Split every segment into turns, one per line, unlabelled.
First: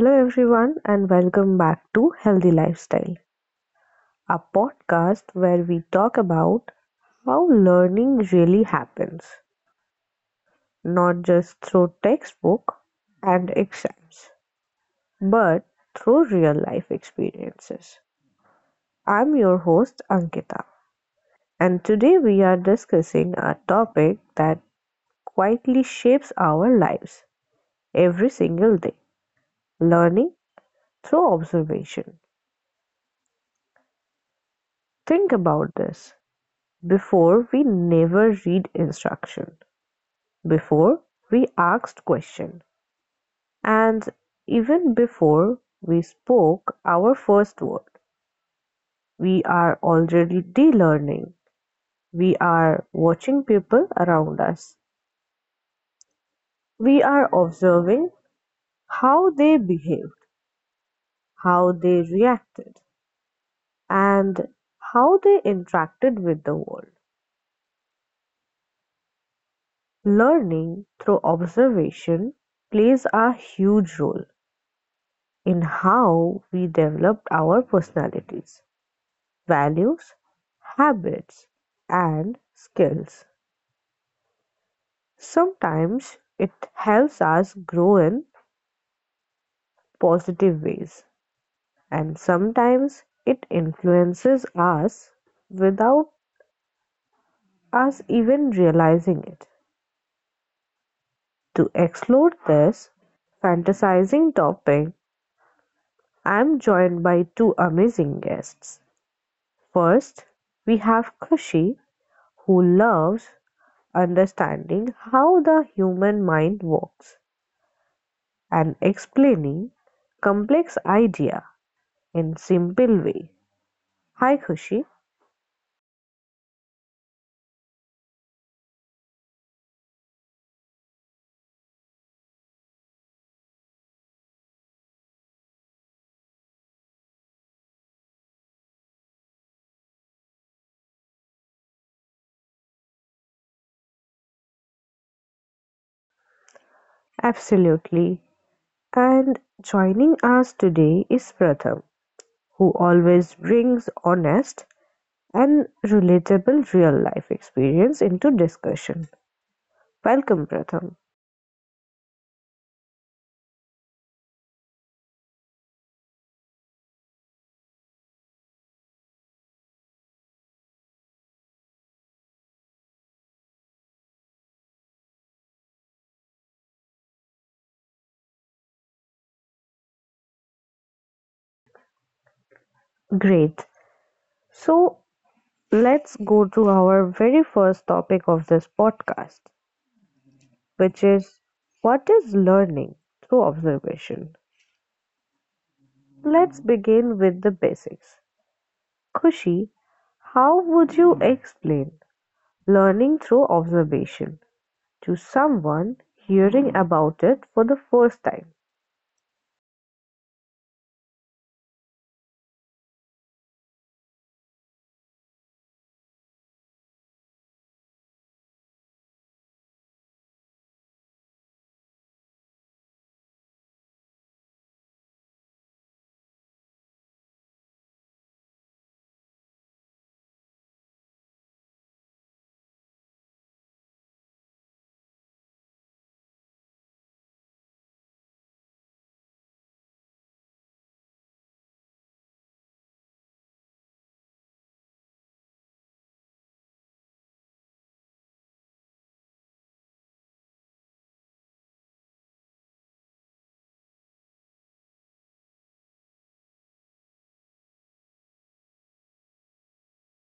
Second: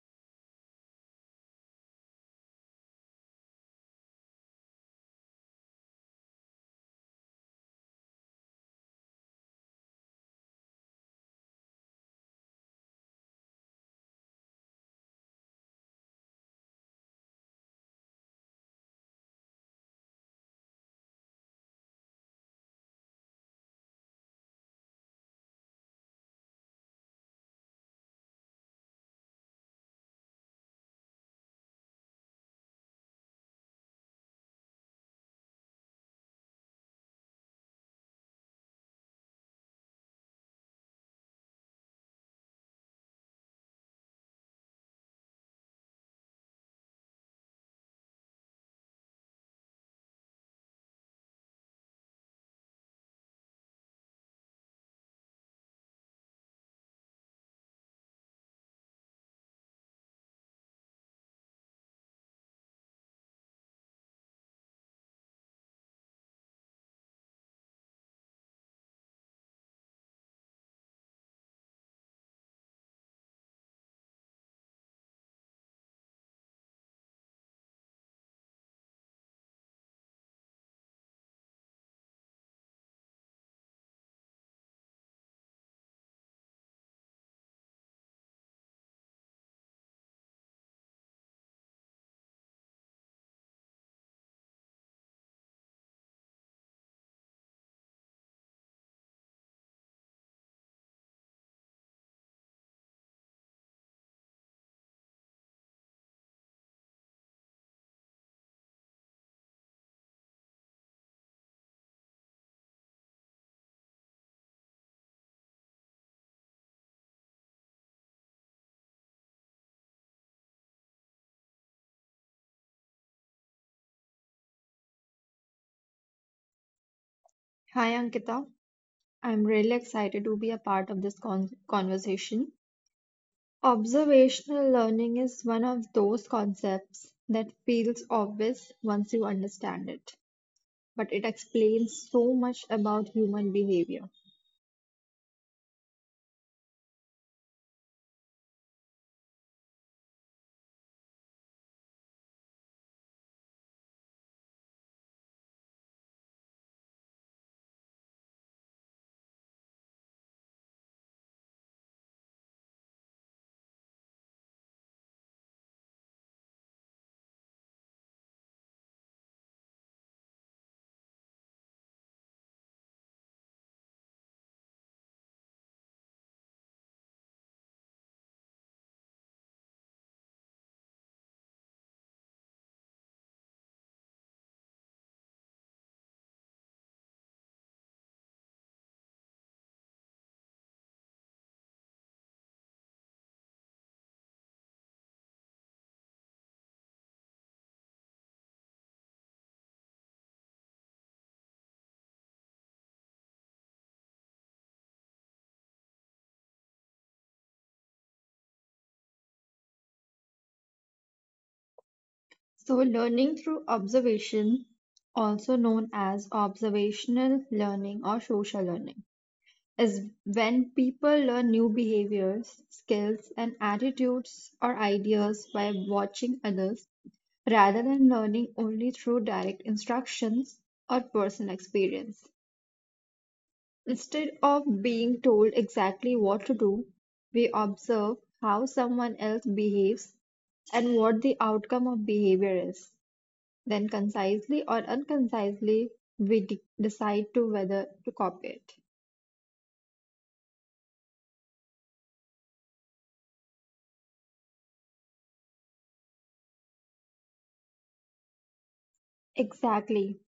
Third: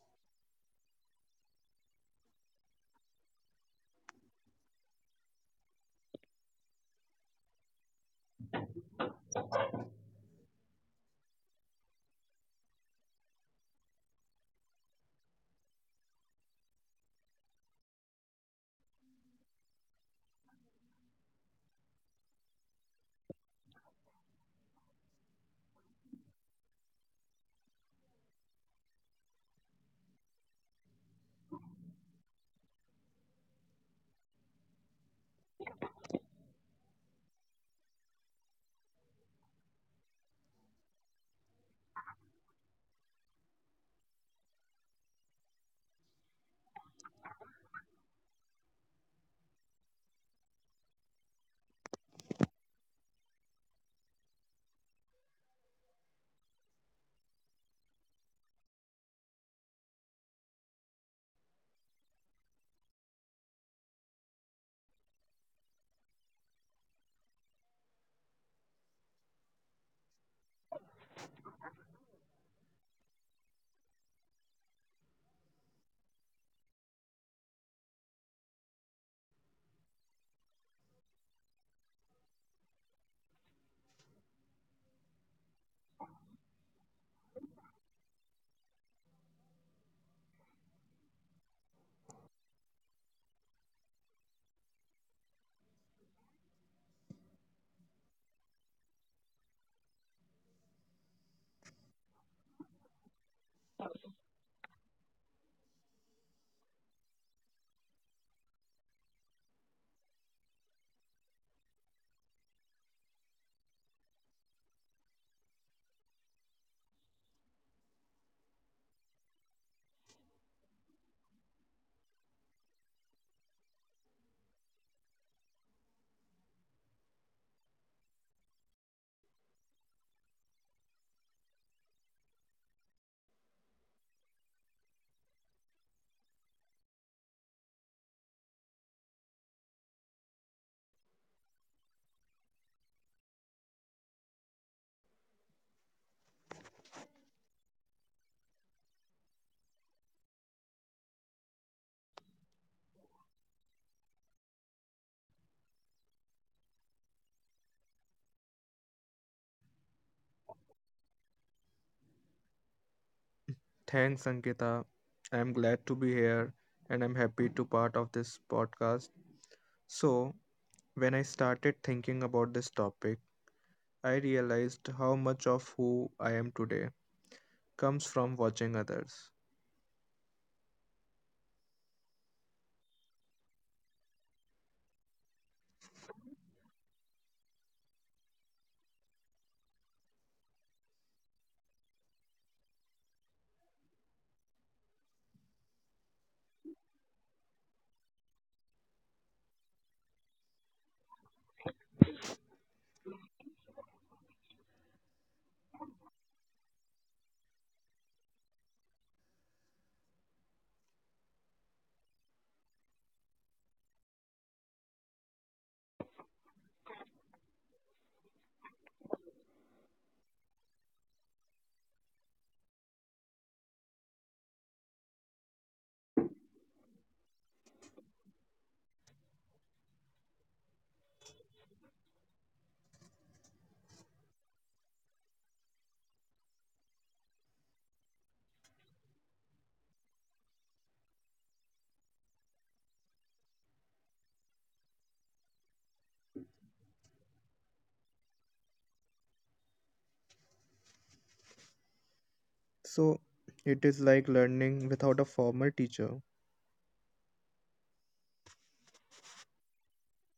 Hello, everyone, and welcome back to Healthy Lifestyle, a podcast where we talk about how learning really happens, not just through textbook and exams, but through real life experiences. I'm your host, Ankita, and today we are discussing a topic that quietly shapes our lives every single day learning through observation. Think about this. Before we never read instruction, before we asked question, and even before we spoke our first word, we are already de-learning. We are watching people around us. We are observing how they behaved, how they reacted, and how they interacted with the world. Learning through observation plays a huge role in how we developed our personalities, values, habits, and skills. Sometimes it helps us grow in positive ways, and sometimes it influences us without us even realizing it. To explore this fantasizing topic, I am joined by two amazing guests. First, we have Kushi, who loves understanding how the human mind works and explaining complex idea in simple way. Hi Khushi,
Hi Ankita, I'm really excited to be a part of this conversation. Observational learning is one of those concepts that feels obvious once you understand it, but it explains so much about human behavior.
absolutely. And joining us today is Pratham, who always brings honest and relatable real life experience into discussion. Welcome Pratham.
Thanks, Ankita. I'm glad to be here and I'm happy to part of this podcast. So, when I started thinking about this topic, I realized how much of who I am today comes from watching others.
Great. So let's go to our very first topic of this podcast which is what is learning through observation? Let's begin with the basics. Kushi, how would you explain learning through observation to someone hearing about it for the first time?
So, learning through observation, also known as observational learning or social learning, is when people learn new behaviors, skills, and attitudes or ideas by watching others rather than learning only through direct instructions or personal experience. Instead of being told exactly what to do, we observe how someone else behaves and what the outcome of behavior is. Then, concisely or unconcisely, we decide to whether to copy it.
So, it is like learning without a formal teacher.
Exactly.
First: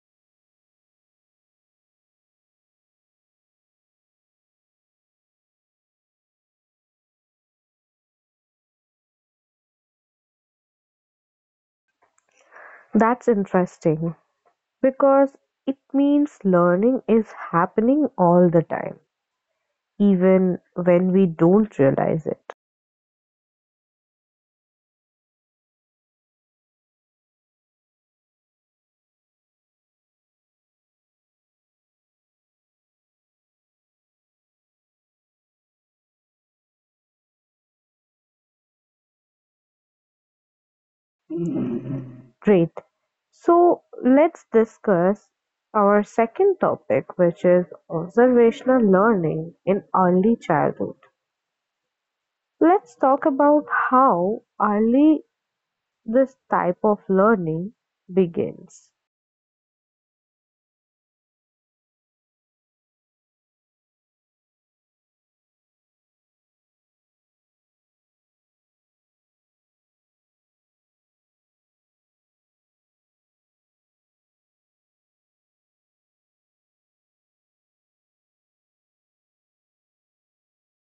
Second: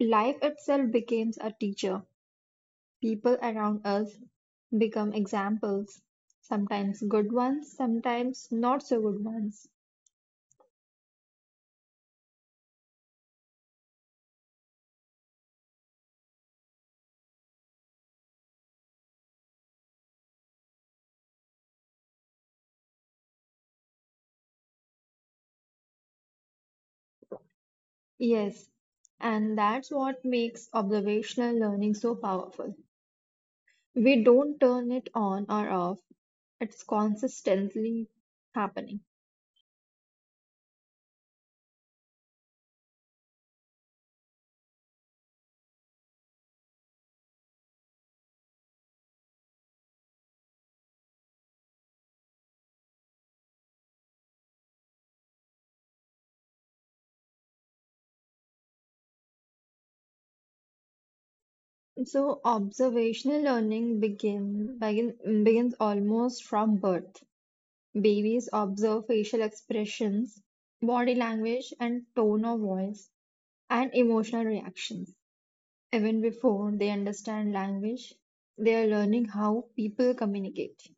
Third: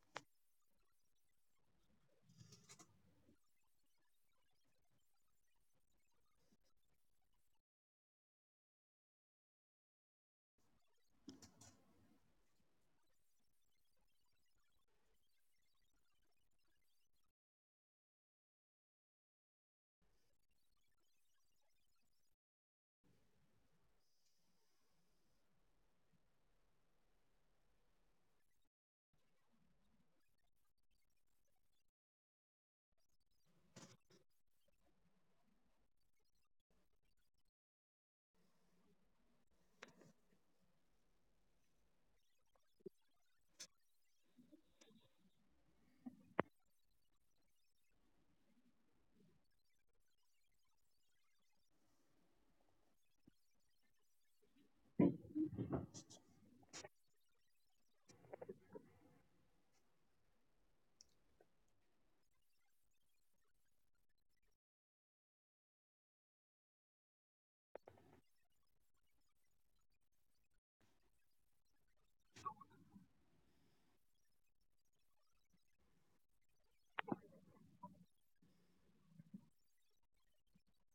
Life itself becomes a teacher. People around us become examples, sometimes good ones, sometimes not so good ones.
That's interesting because it means learning is happening all the time, even when we don't realize it.
Yes, and that's what makes observational learning so powerful. We don't turn it on or off, it's consistently happening.
Great. So let's discuss our second topic, which is observational learning in early childhood. Let's talk about how early this type of learning begins.
So observational learning begins almost from birth. Babies observe facial expressions, body language, and tone of voice, and emotional reactions. Even before they understand language, they are learning how people communicate.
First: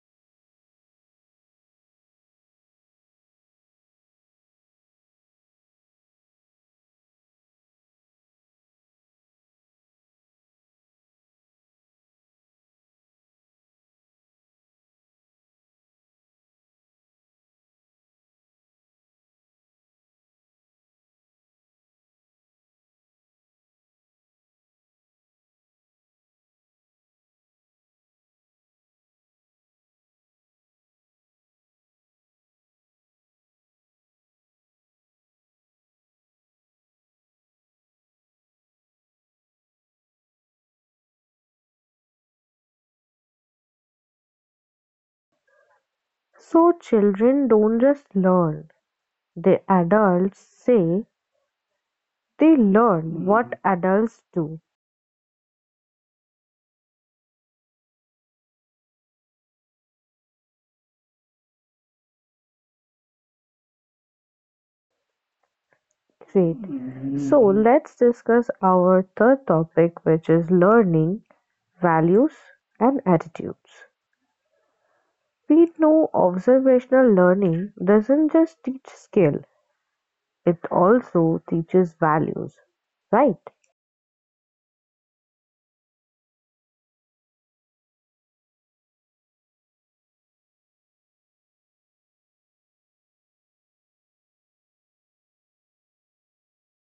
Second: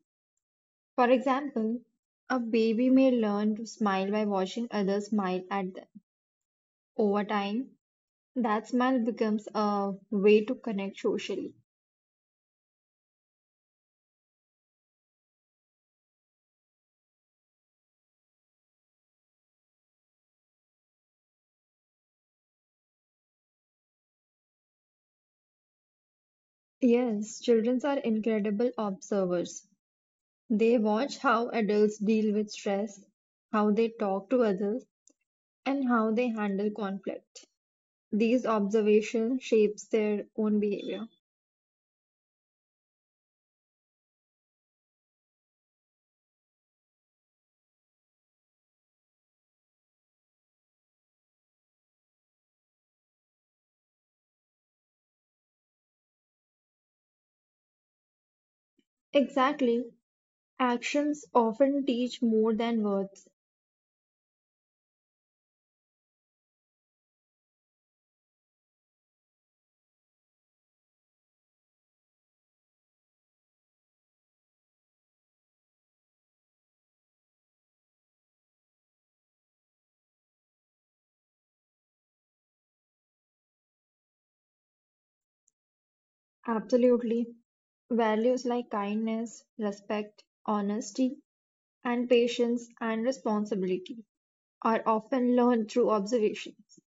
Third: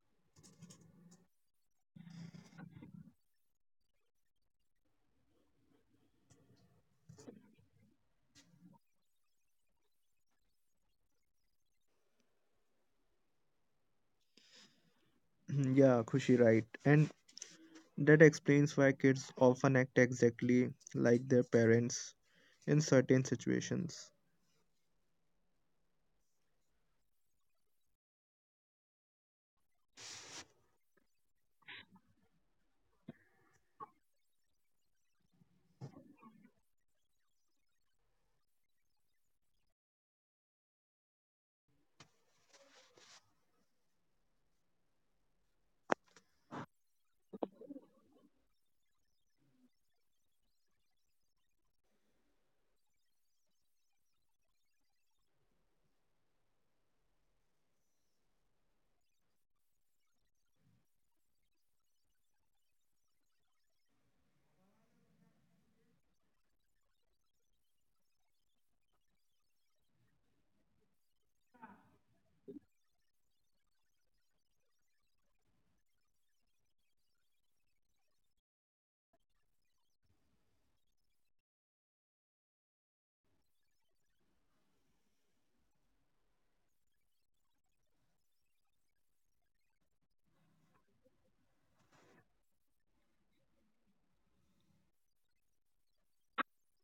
For example, a baby may learn to smile by watching others smile at them. Over time, that smile becomes a way to connect socially.
Yeah, Khushi, right. And that explains why kids often act exactly like their parents in certain situations.
Yes, children are incredible observers. They watch how adults deal with stress, how they talk to others, and how they handle conflict. These observations shapes their own behavior.
So, children don't just learn, the adults say they learn what adults do.
Exactly. Actions often teach more than words.
Great. So, let's discuss our third topic, which is learning, values, and attitudes. We know observational learning doesn't just teach skill, it also teaches values, right?
Absolutely. Values like kindness, respect, honesty, and patience and responsibility are often learned through observations.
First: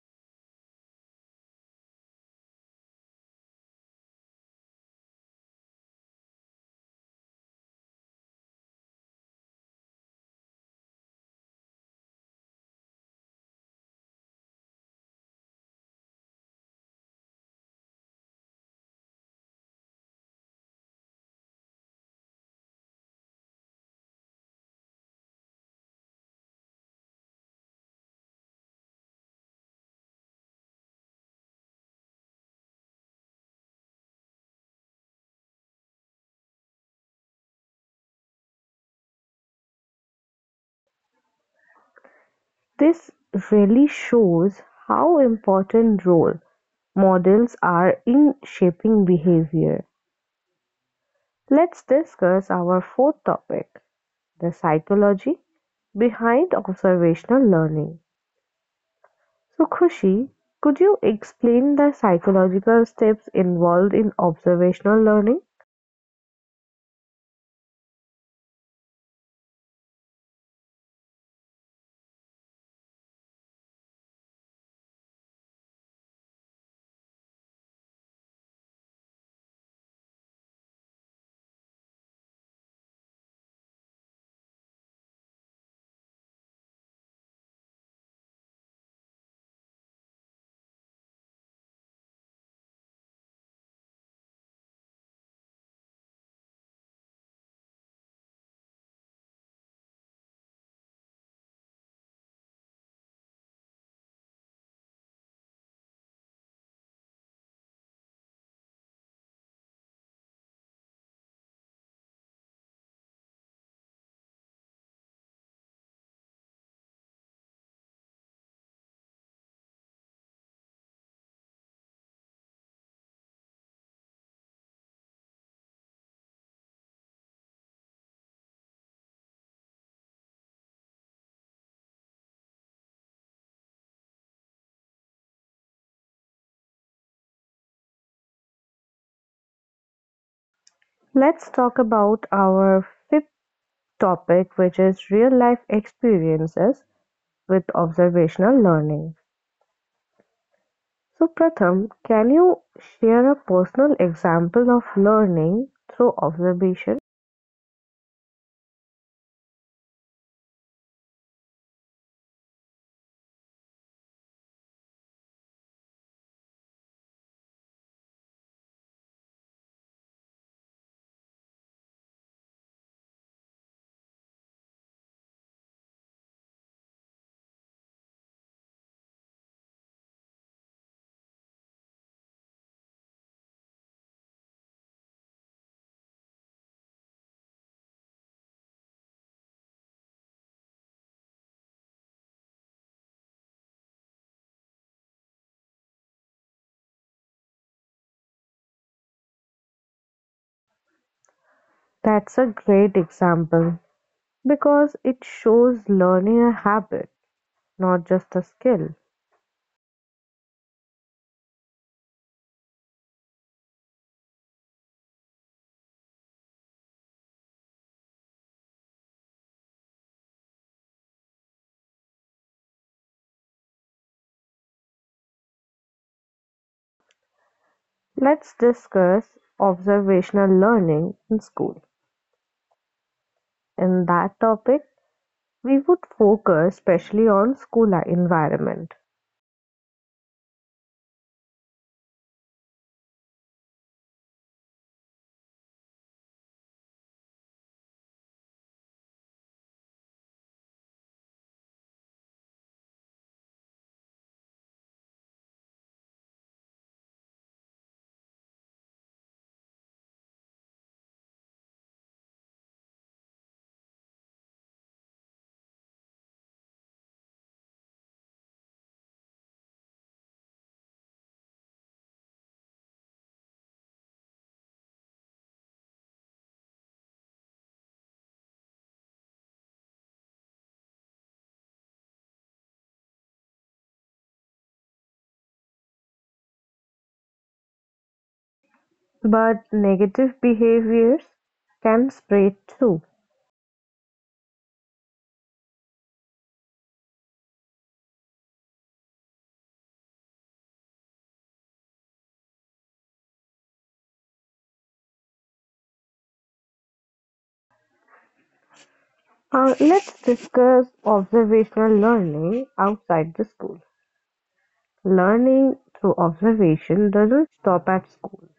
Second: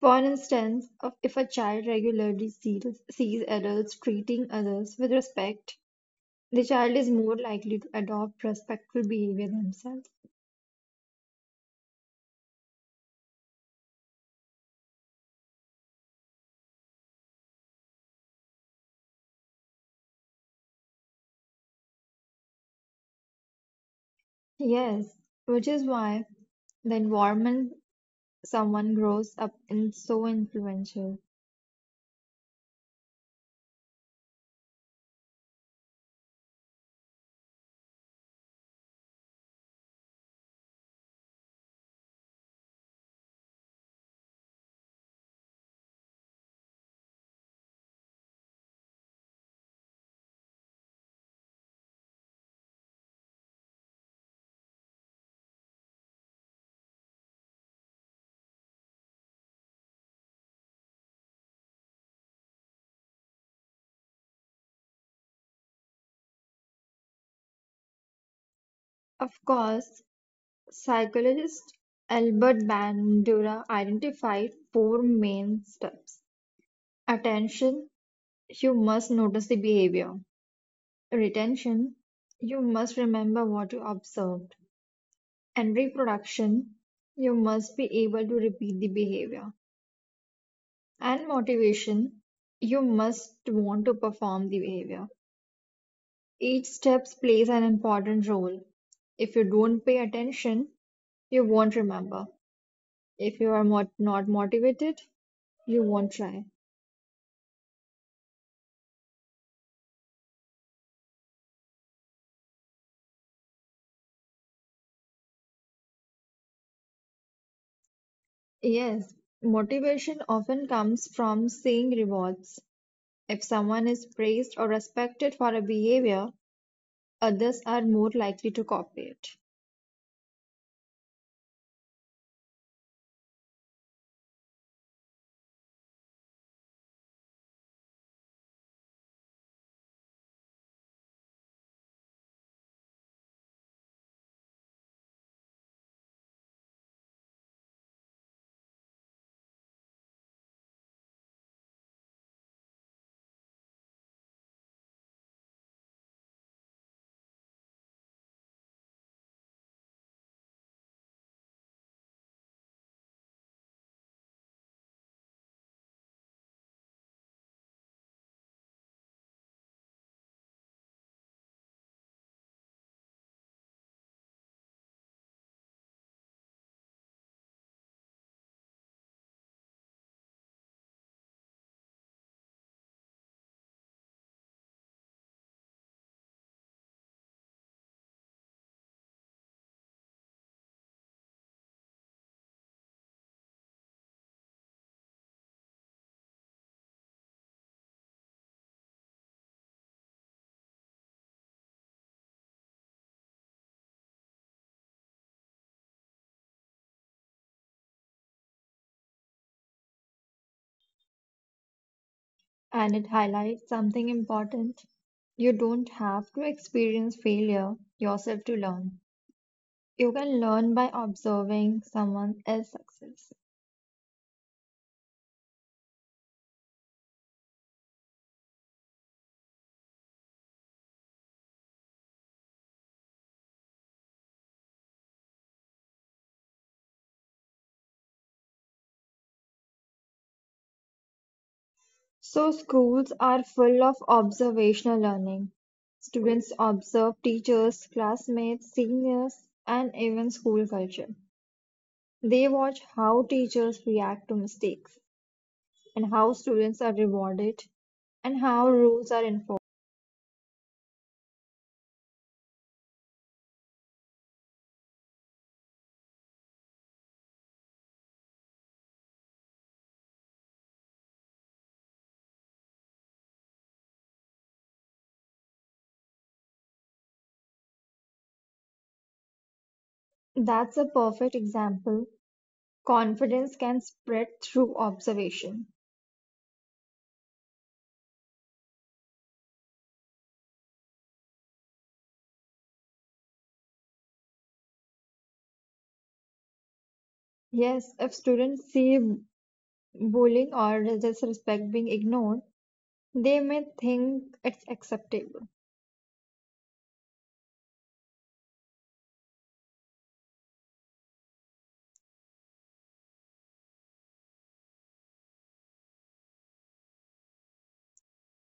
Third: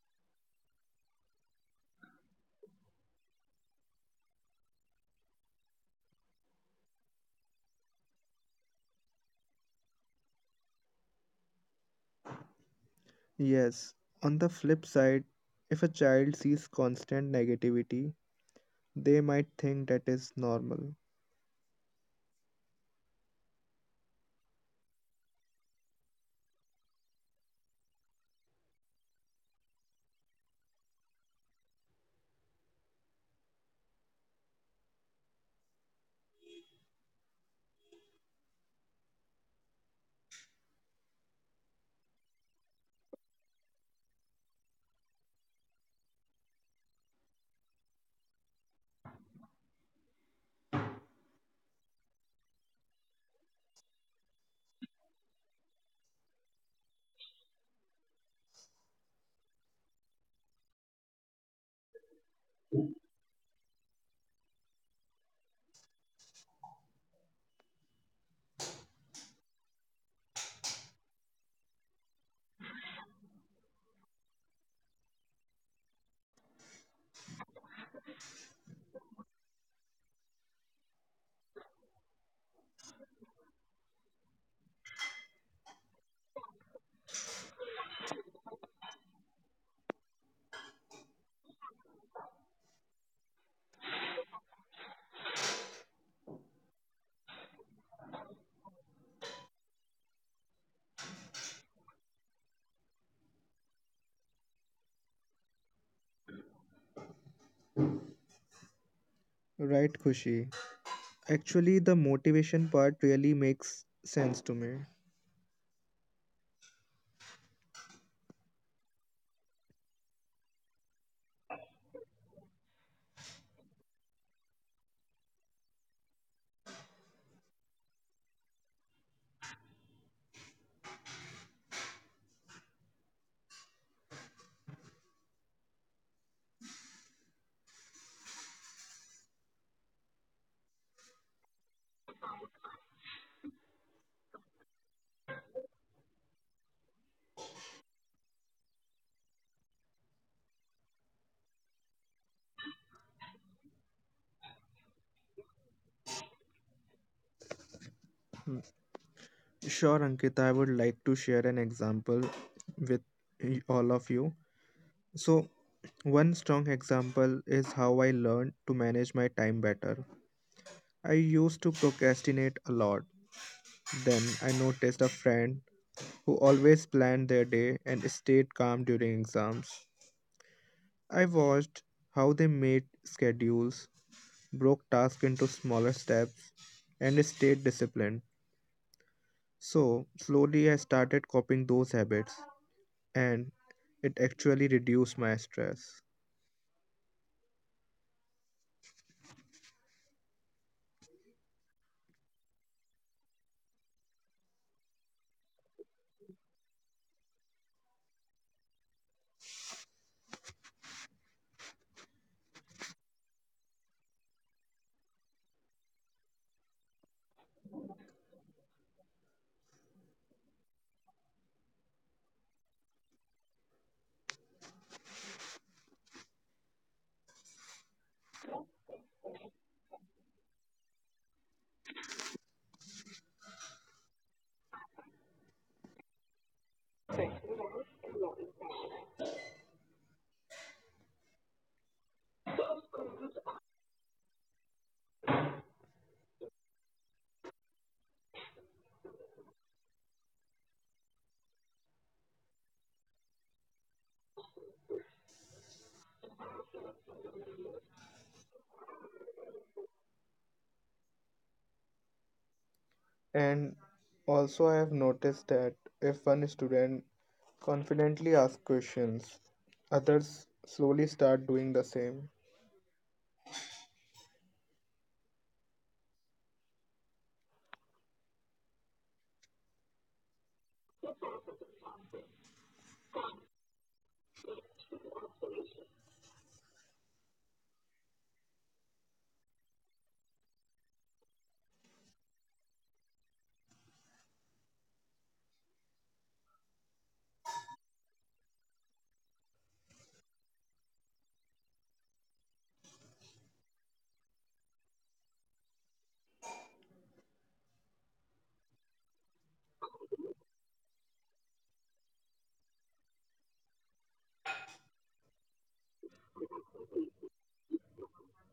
For instance, if a child regularly sees adults treating others with respect, the child is more likely to adopt respectful behavior themselves.
Yes, on the flip side, if a child sees constant negativity, they might think that is normal.
Yes, which is why the environment someone grows up in so influential.
This really shows how important role models are in shaping behavior. Let's discuss our fourth topic, the psychology behind observational learning. So, Khushi, could you explain the psychological steps involved in observational learning?
Of course, psychologist Albert Bandura identified four main steps. Attention, you must notice the behavior. Retention, you must remember what you observed. And reproduction, you must be able to repeat the behavior. And motivation, you must want to perform the behavior. Each step plays an important role. If you don't pay attention, you won't remember. If you are not motivated, you won't try.
Right, Kushi? Actually, the motivation part really makes sense to me.
Yes, motivation often comes from seeing rewards. If someone is praised or respected for a behavior, others are more likely to copy it.
Let's talk about our fifth topic which is real-life experiences with observational learning. So Pratham, can you share a personal example of learning through observation?
Sure, Ankita, I would like to share an example with all of you. So, one strong example is how I learned to manage my time better. I used to procrastinate a lot. Then I noticed a friend who always planned their day and stayed calm during exams. I watched how they made schedules, broke tasks into smaller steps, and stayed disciplined. So, slowly I started copying those habits, and it actually reduced my stress.
That's a great example because it shows learning a habit, not just a skill.
And it highlights something important. You don't have to experience failure yourself to learn. You can learn by observing someone else's success.
Let's discuss observational learning in school. In that topic, we would focus especially on school environment.
So schools are full of observational learning. Students observe teachers, classmates, seniors, and even school culture. They watch how teachers react to mistakes and how students are rewarded and how rules are enforced.
And also, I have noticed that if one student confidently asks questions, others slowly start doing the same.
That's a perfect example. Confidence can spread through observation.
But negative behaviors can spread too.
Yes, if students see bullying or disrespect being ignored, they may think it's acceptable.
Let's discuss observational learning outside the school. Learning through observation doesn't stop at school,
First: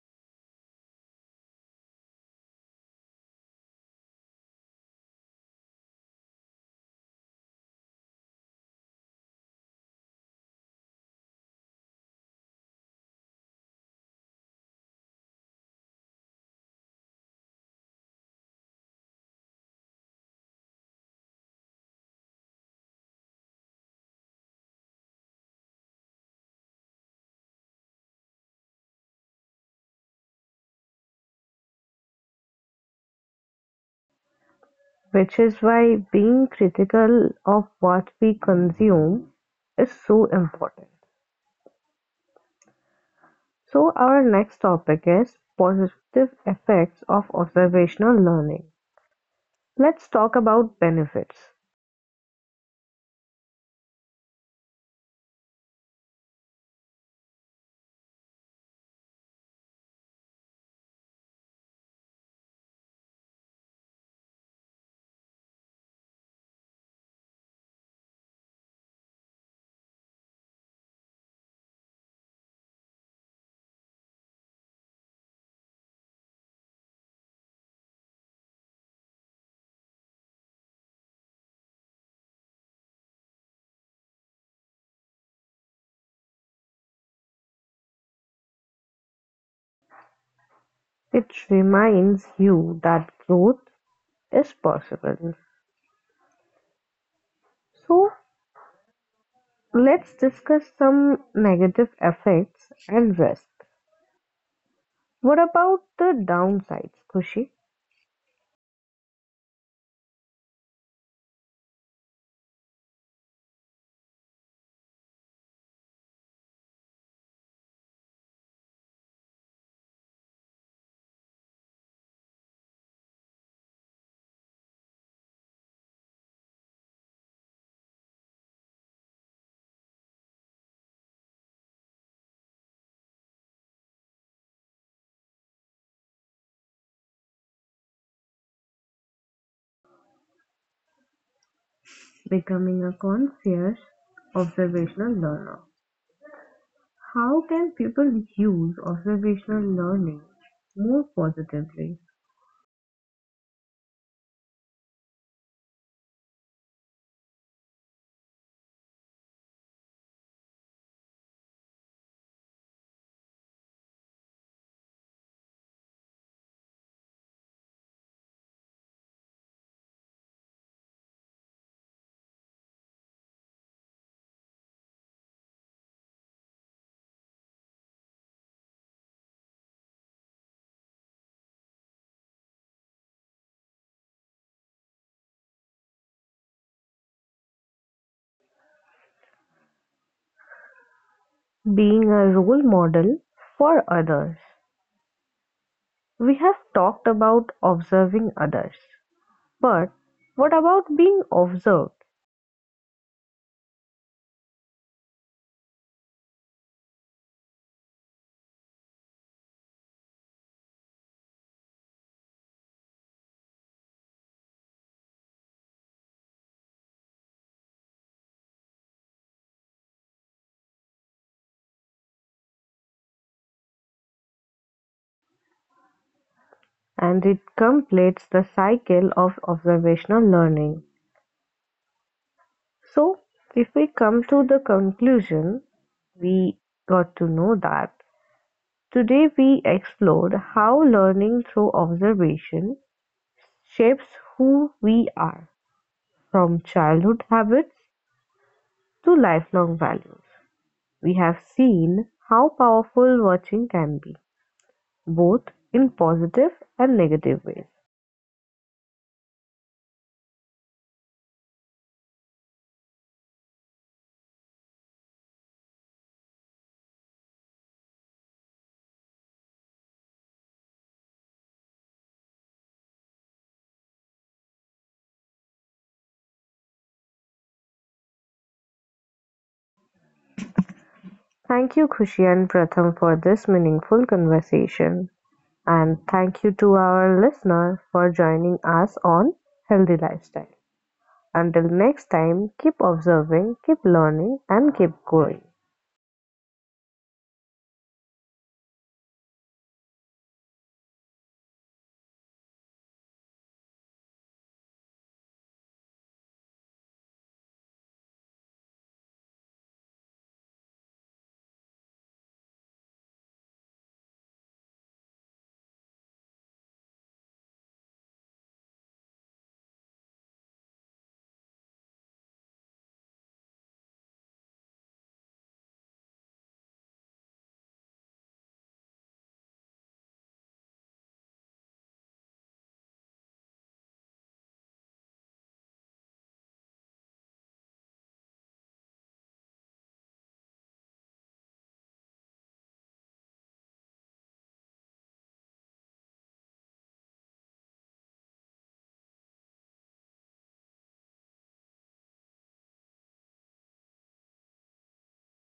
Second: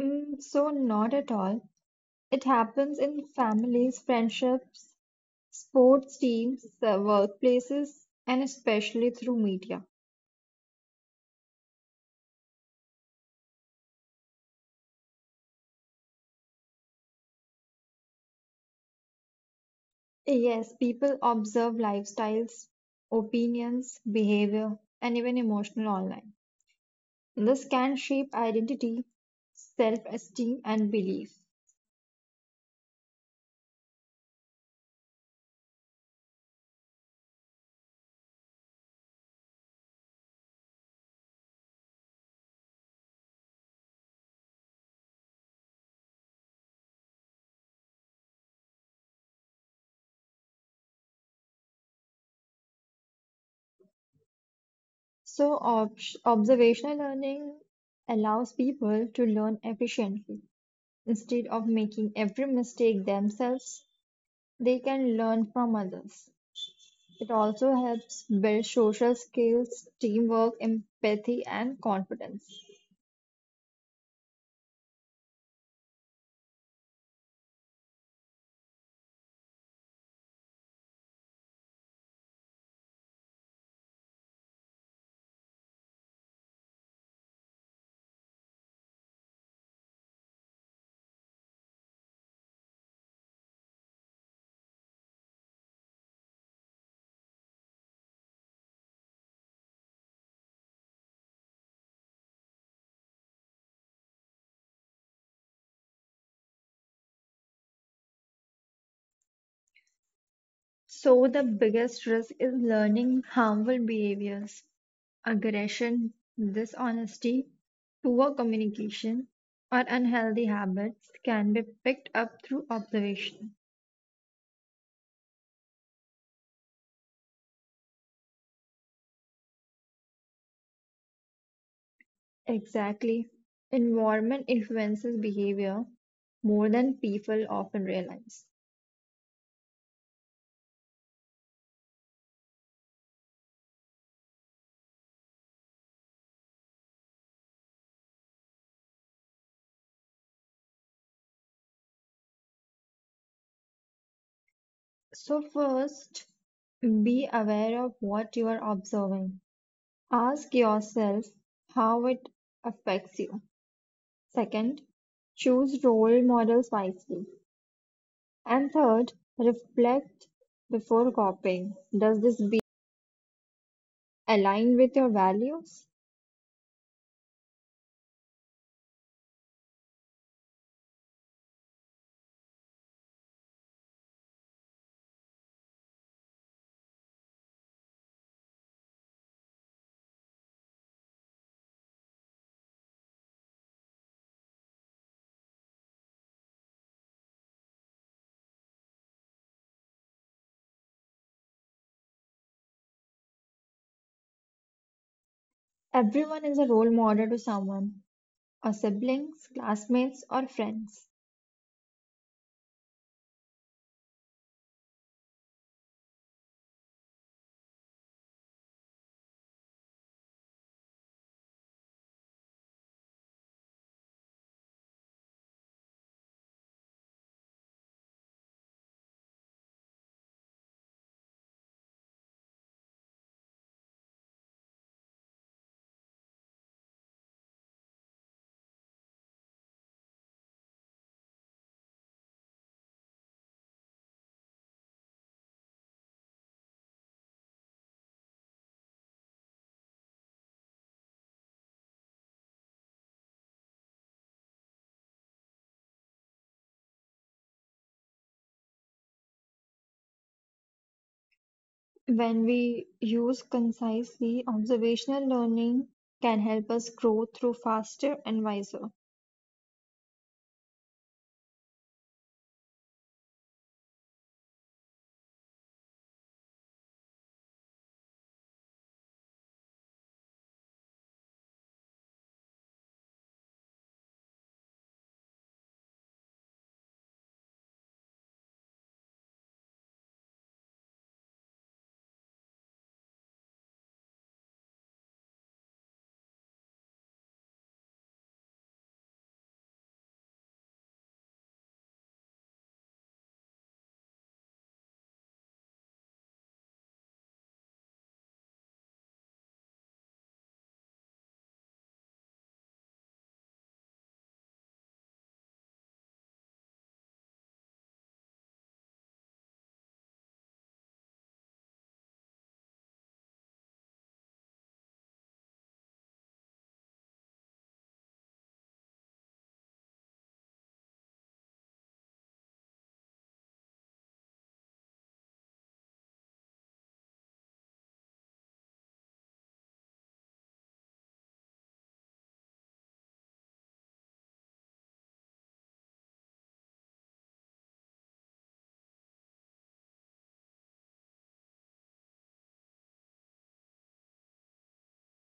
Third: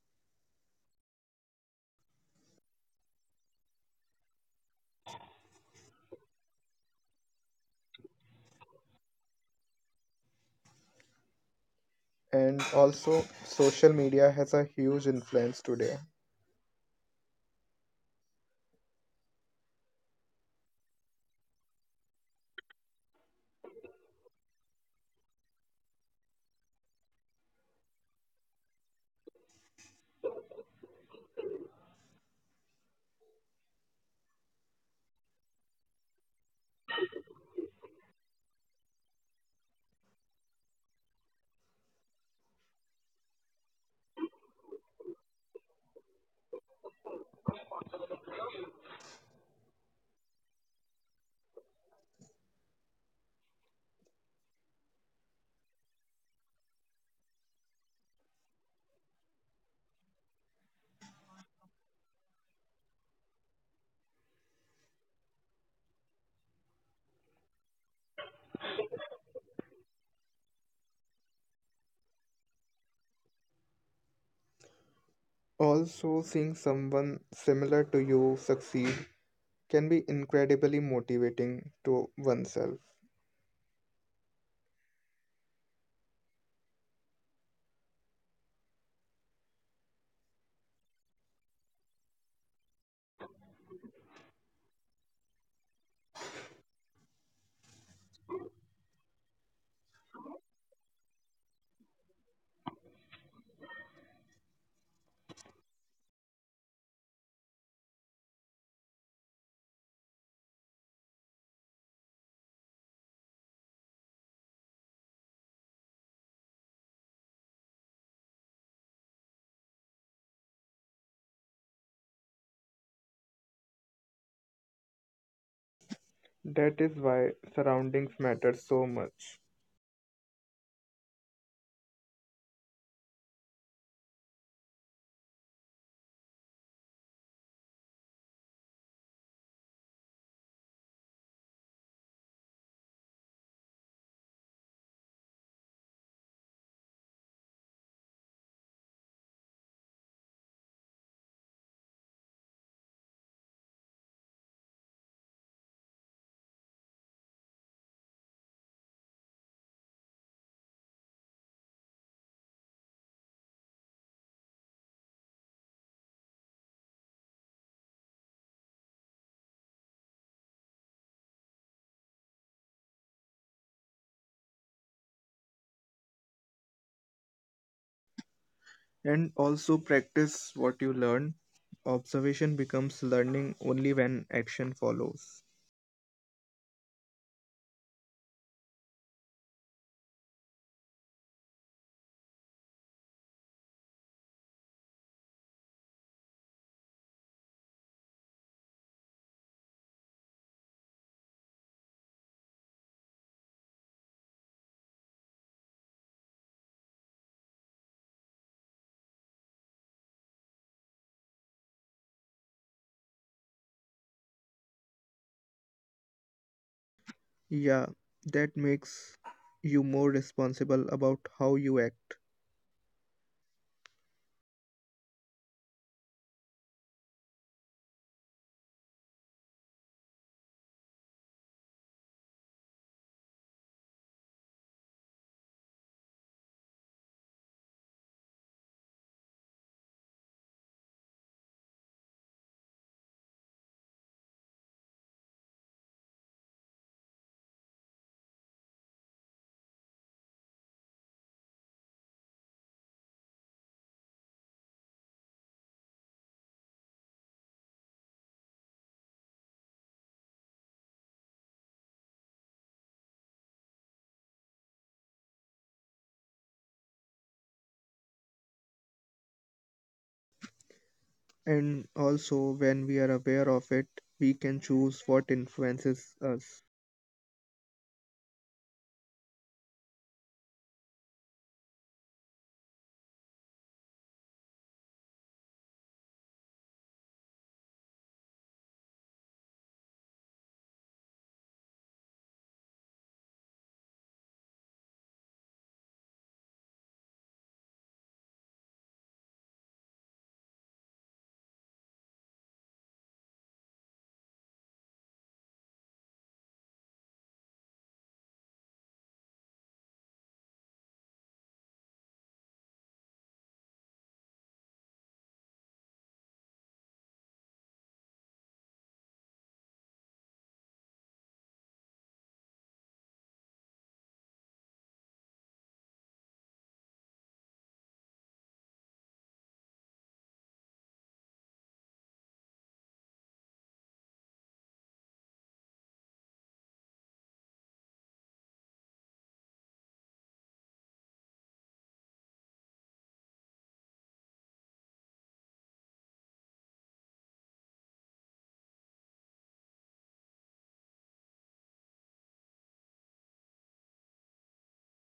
Not at all. It happens in families, friendships, sports teams, workplaces, and especially through media.
And also, social media has a huge influence today.
Yes, people observe lifestyles, opinions, behavior, and even emotional online. This can shape identity, self-esteem, and belief.
which is why being critical of what we consume is so important. So, our next topic is positive effects of observational learning. Let's talk about benefits.
So, observational learning allows people to learn efficiently instead of making every mistake themselves. They can learn from others. It also helps build social skills, teamwork, empathy, and confidence.
Also, seeing someone similar to you succeed can be incredibly motivating to oneself.
It reminds you that growth is possible. So let's discuss some negative effects and risk. What about the downsides, Kushi?
So, the biggest risk is learning harmful behaviors, aggression, dishonesty, poor communication, or unhealthy habits can be picked up through observation.
That is why surroundings matter so much.
Exactly. Environment influences behavior more than people often realize.
Becoming a conscious observational learner. How can people use observational learning more positively?
So, first, be aware of what you are observing. Ask yourself how it affects you. Second, choose role models wisely. And third, reflect before copying. Does this behavior align with your values?
And also, practice what you learn. Observation becomes learning only when action follows.
Being a role model for others. We have talked about observing others, but what about being observed?
Everyone is a role model to someone, our siblings, classmates, or friends.
Yeah, that makes you more responsible about how you act.
And it completes the cycle of observational learning. So, if we come to the conclusion, we got to know that today we explored how learning through observation shapes who we are, from childhood habits to lifelong values. We have seen how powerful watching can be, both in positive and negative ways.
When we use concisely, observational learning can help us grow through faster and wiser.
And also, when we are aware of it, we can choose what influences us.
Thank you, Khushi and Pratham, for this meaningful conversation. And thank you to our listener for joining us on Healthy Lifestyle. Until next time, keep observing, keep learning, and keep growing.